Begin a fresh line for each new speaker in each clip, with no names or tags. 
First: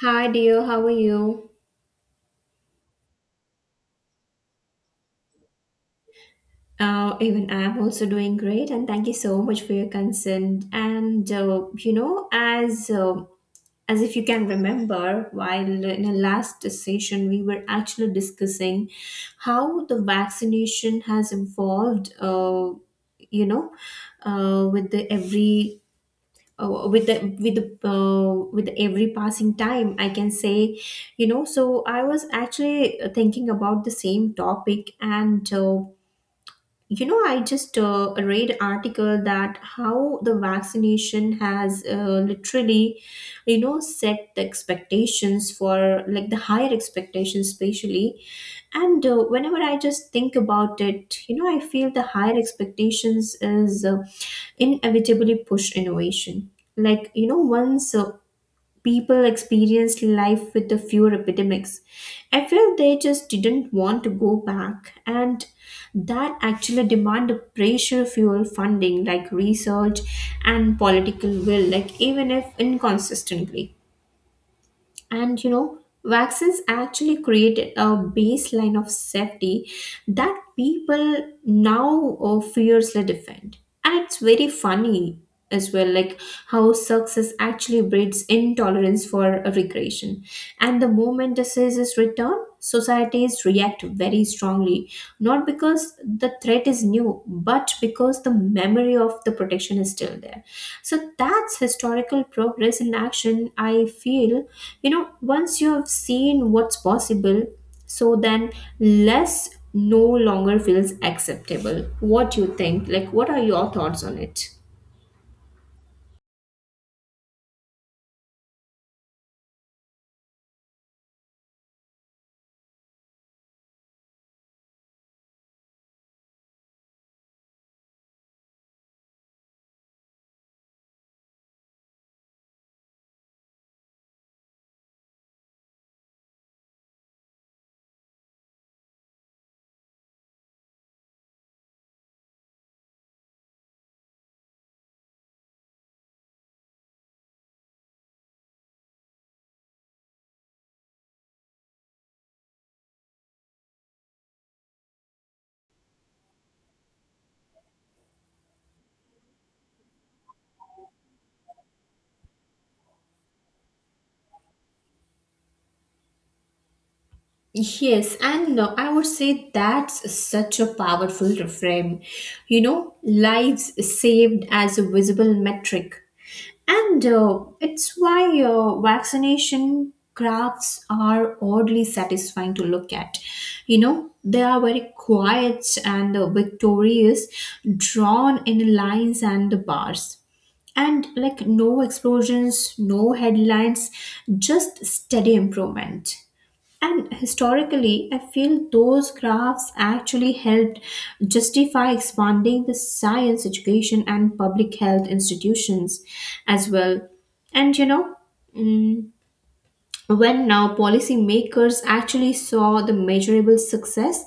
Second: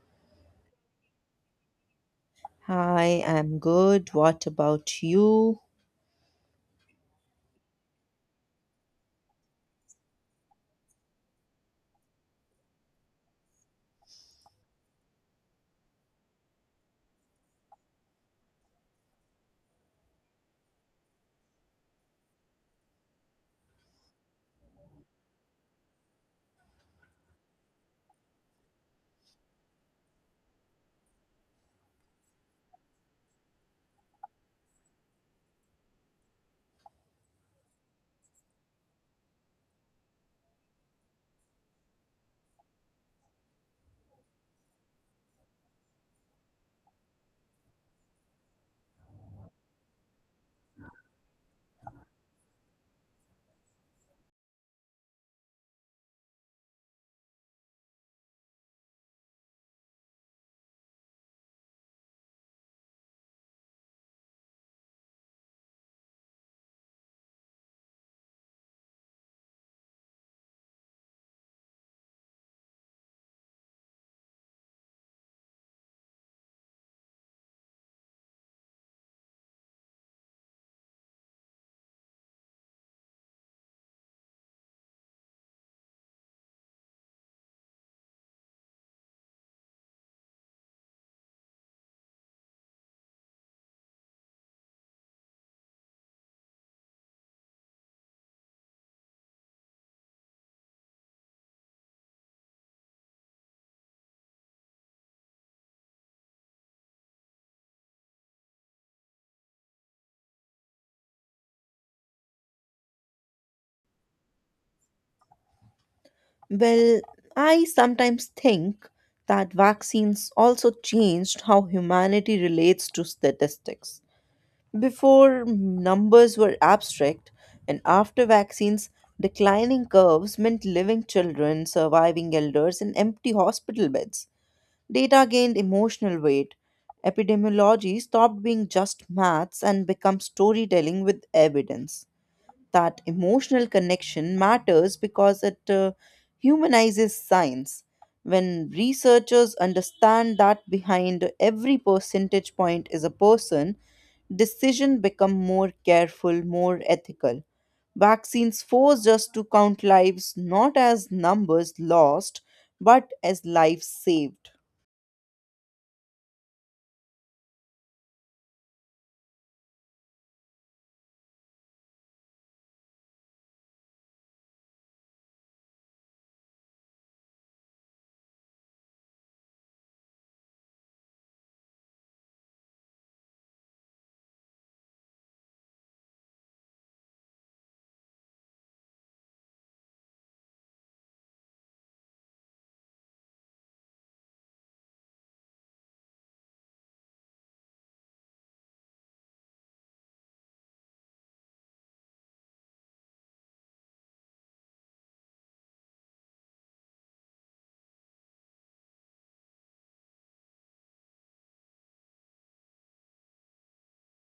Hi dear, how are you?
Hi, I'm good. What about you?
Even I'm also doing great, and thank you so much for your consent. And as if you can remember, while in the last session we were actually discussing how the vaccination has evolved. You know, with the every with the with the with every passing time I can say, you know, so I was actually thinking about the same topic, and I just read article that how the vaccination has literally, set the expectations for, like, the higher expectations especially. And whenever I just think about it, I feel the higher expectations is inevitably push innovation. Like, you know once people experienced life with the fewer epidemics, I feel they just didn't want to go back, and that actually demand a pressure fuel funding, like research and political will, like even if inconsistently. And, vaccines actually created a baseline of safety that people now fiercely defend. And it's very funny as well, like how success actually breeds intolerance for a regression. And the moment diseases return, societies react very strongly, not because the threat is new, but because the memory of the protection is still there. So that's historical progress in action, I feel. You know, once you have seen what's possible, so then less no longer feels acceptable. What do you think? Like, what are your thoughts on it?
Well, I sometimes think that vaccines also changed how humanity relates to statistics. Before, numbers were abstract, and after vaccines, declining curves meant living children, surviving elders, and empty hospital beds. Data gained emotional weight. Epidemiology stopped being just maths and became storytelling with evidence. That emotional connection matters because it humanizes science. When researchers understand that behind every percentage point is a person, decisions become more careful, more ethical. Vaccines force us to count lives not as numbers lost, but as lives saved.
Yes, and I would say that's such a powerful reframe. You know, lives saved as a visible metric. And it's why vaccination graphs are oddly satisfying to look at. You know, they are very quiet and victorious, drawn in lines and bars. And, like, no explosions, no headlines, just steady improvement. And historically, I feel those graphs actually helped justify expanding the science education and public health institutions as well. And, you know, mm, when now policymakers actually saw the measurable success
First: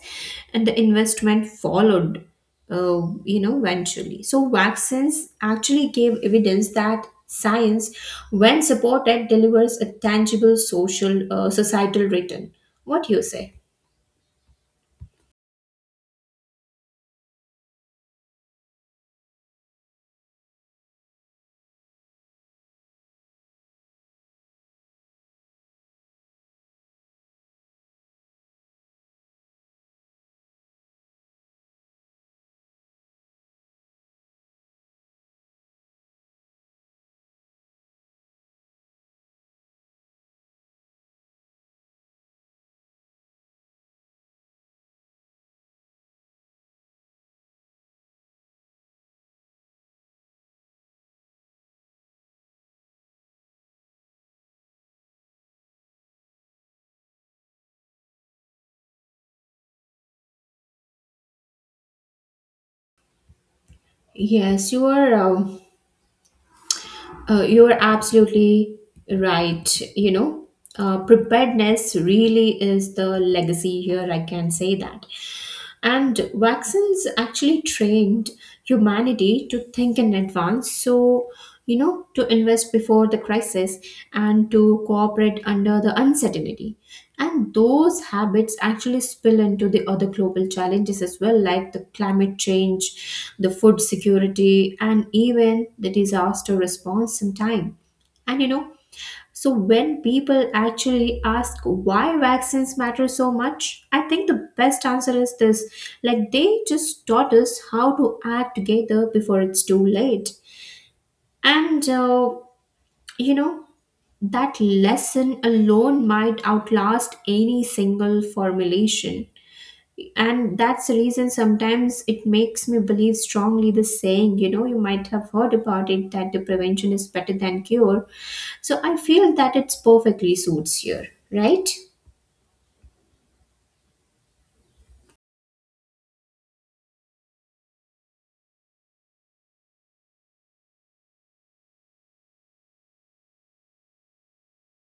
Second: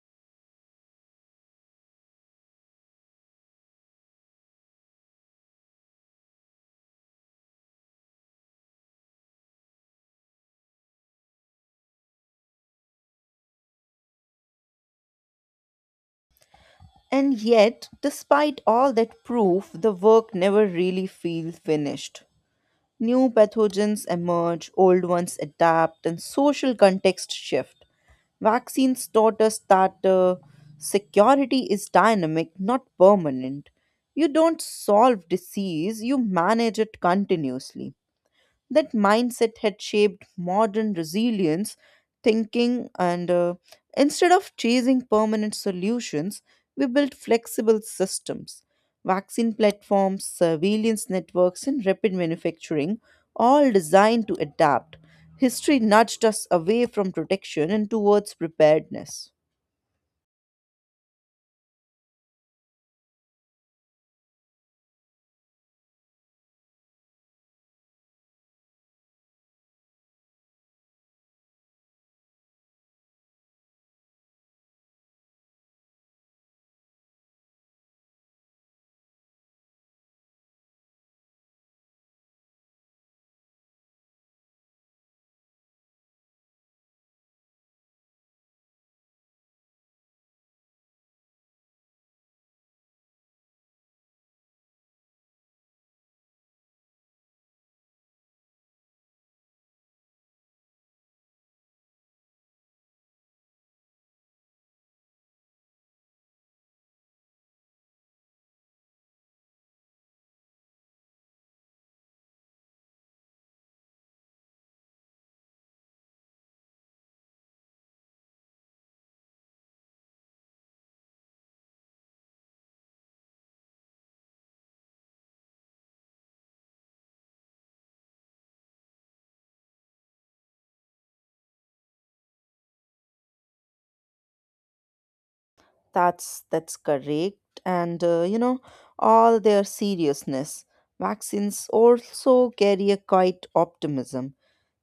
and the investment followed, you know, eventually. So vaccines actually gave evidence that science, when supported, delivers a tangible social, societal return. What do you say?
And yet, despite all that proof, the work never really feels finished. New pathogens emerge, old ones adapt, and social context shift. Vaccines taught us that security is dynamic, not permanent. You don't solve disease, you manage it continuously. That mindset had shaped modern resilience thinking, and instead of chasing permanent solutions, we built flexible systems. Vaccine platforms, surveillance networks, and rapid manufacturing, all designed to adapt. History nudged us away from protection and towards preparedness.
Yes, you are. You're absolutely right. You know, preparedness really is the legacy here, I can say that. And vaccines actually trained humanity to think in advance. So, you know, to invest before the crisis and to cooperate under the uncertainty. And those habits actually spill into the other global challenges as well, like the climate change, the food security, and even the disaster response in time. And, you know, so when people actually ask why vaccines matter so much, I think the best answer is this, like they just taught us how to act together before it's too late. And you know that lesson alone might outlast any single formulation, and that's the reason sometimes it makes me believe strongly the saying, you know, you might have heard about it, that the prevention is better than cure. So I feel that it's perfectly suits here, right?
That's correct. And all their seriousness, vaccines also carry a quiet optimism.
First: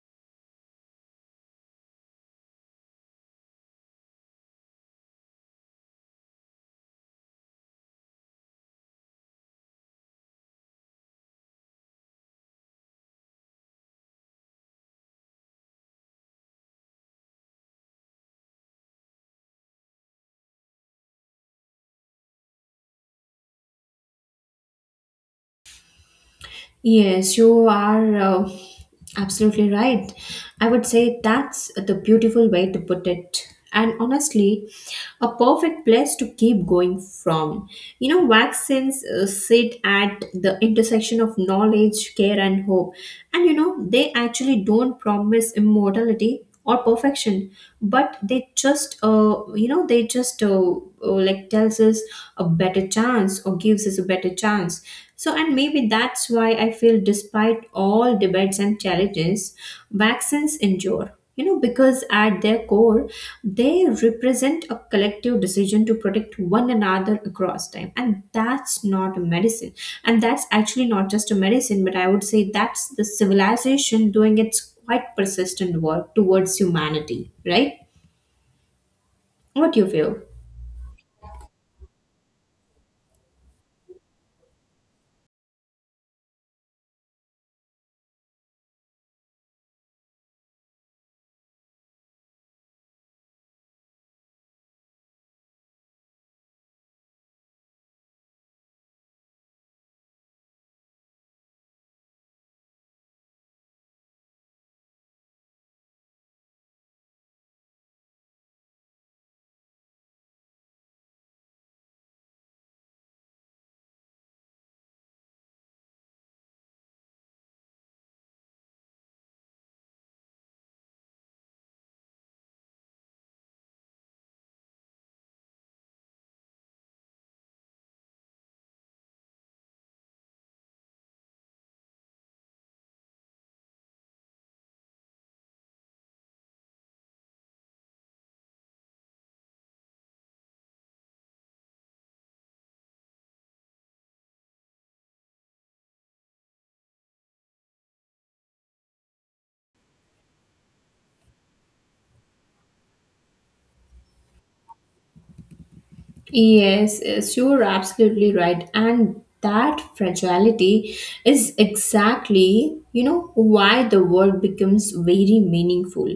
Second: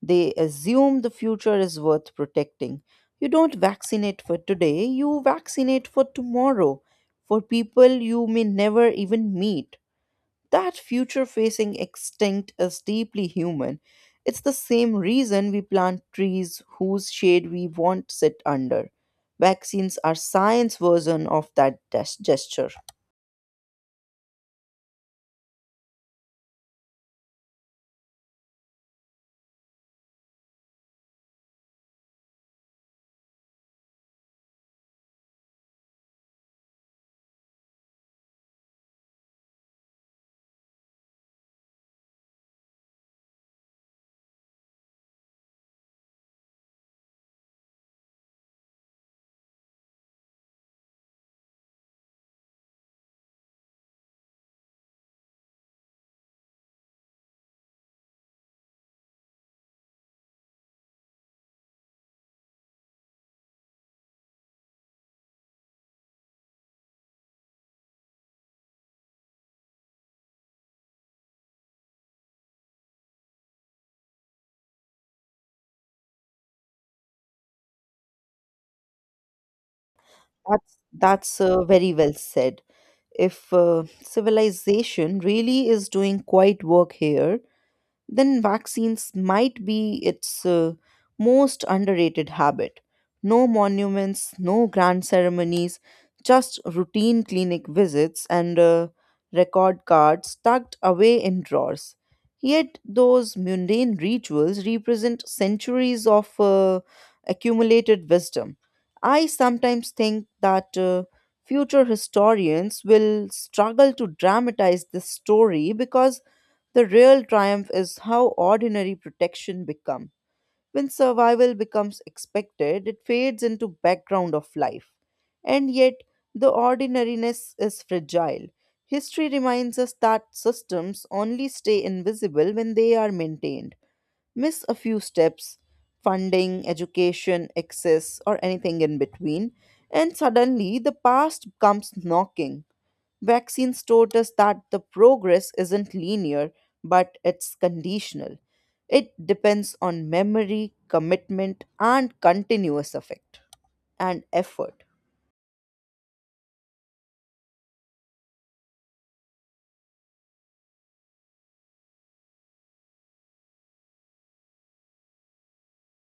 They assume the future is worth protecting. You don't vaccinate for today, you vaccinate for tomorrow, for people you may never even meet. That future facing extinct is deeply human. It's the same reason we plant trees whose shade we won't sit under. Vaccines are science version of that gesture.
Yes, you are absolutely right. I would say that's the beautiful way to put it. And honestly, a perfect place to keep going from. You know, vaccines sit at the intersection of knowledge, care, and hope. And, you know, they actually don't promise immortality or perfection, but they just like tells us a better chance, or gives us a better chance. So, and maybe that's why I feel, despite all debates and challenges, vaccines endure, you know, because at their core they represent a collective decision to protect one another across time, and that's not a medicine, and that's actually not just a medicine, but I would say that's the civilization doing its quite persistent work towards humanity, right? What you feel?
That's very well said. If civilization really is doing quite work here, then vaccines might be its most underrated habit. No monuments, no grand ceremonies, just routine clinic visits and record cards tucked away in drawers. Yet, those mundane rituals represent centuries of accumulated wisdom. I sometimes think that future historians will struggle to dramatize this story because the real triumph is how ordinary protection becomes. When survival becomes expected, it fades into background of life. And yet, the ordinariness is fragile. History reminds us that systems only stay invisible when they are maintained. Miss a few steps, funding, education, access, or anything in between, and suddenly the past comes knocking. Vaccines taught us that the progress isn't linear, but it's conditional. It depends on memory, commitment, and continuous effect and effort.
Yes, yes, you're absolutely right. And that fragility is exactly, you know, why the work becomes very meaningful,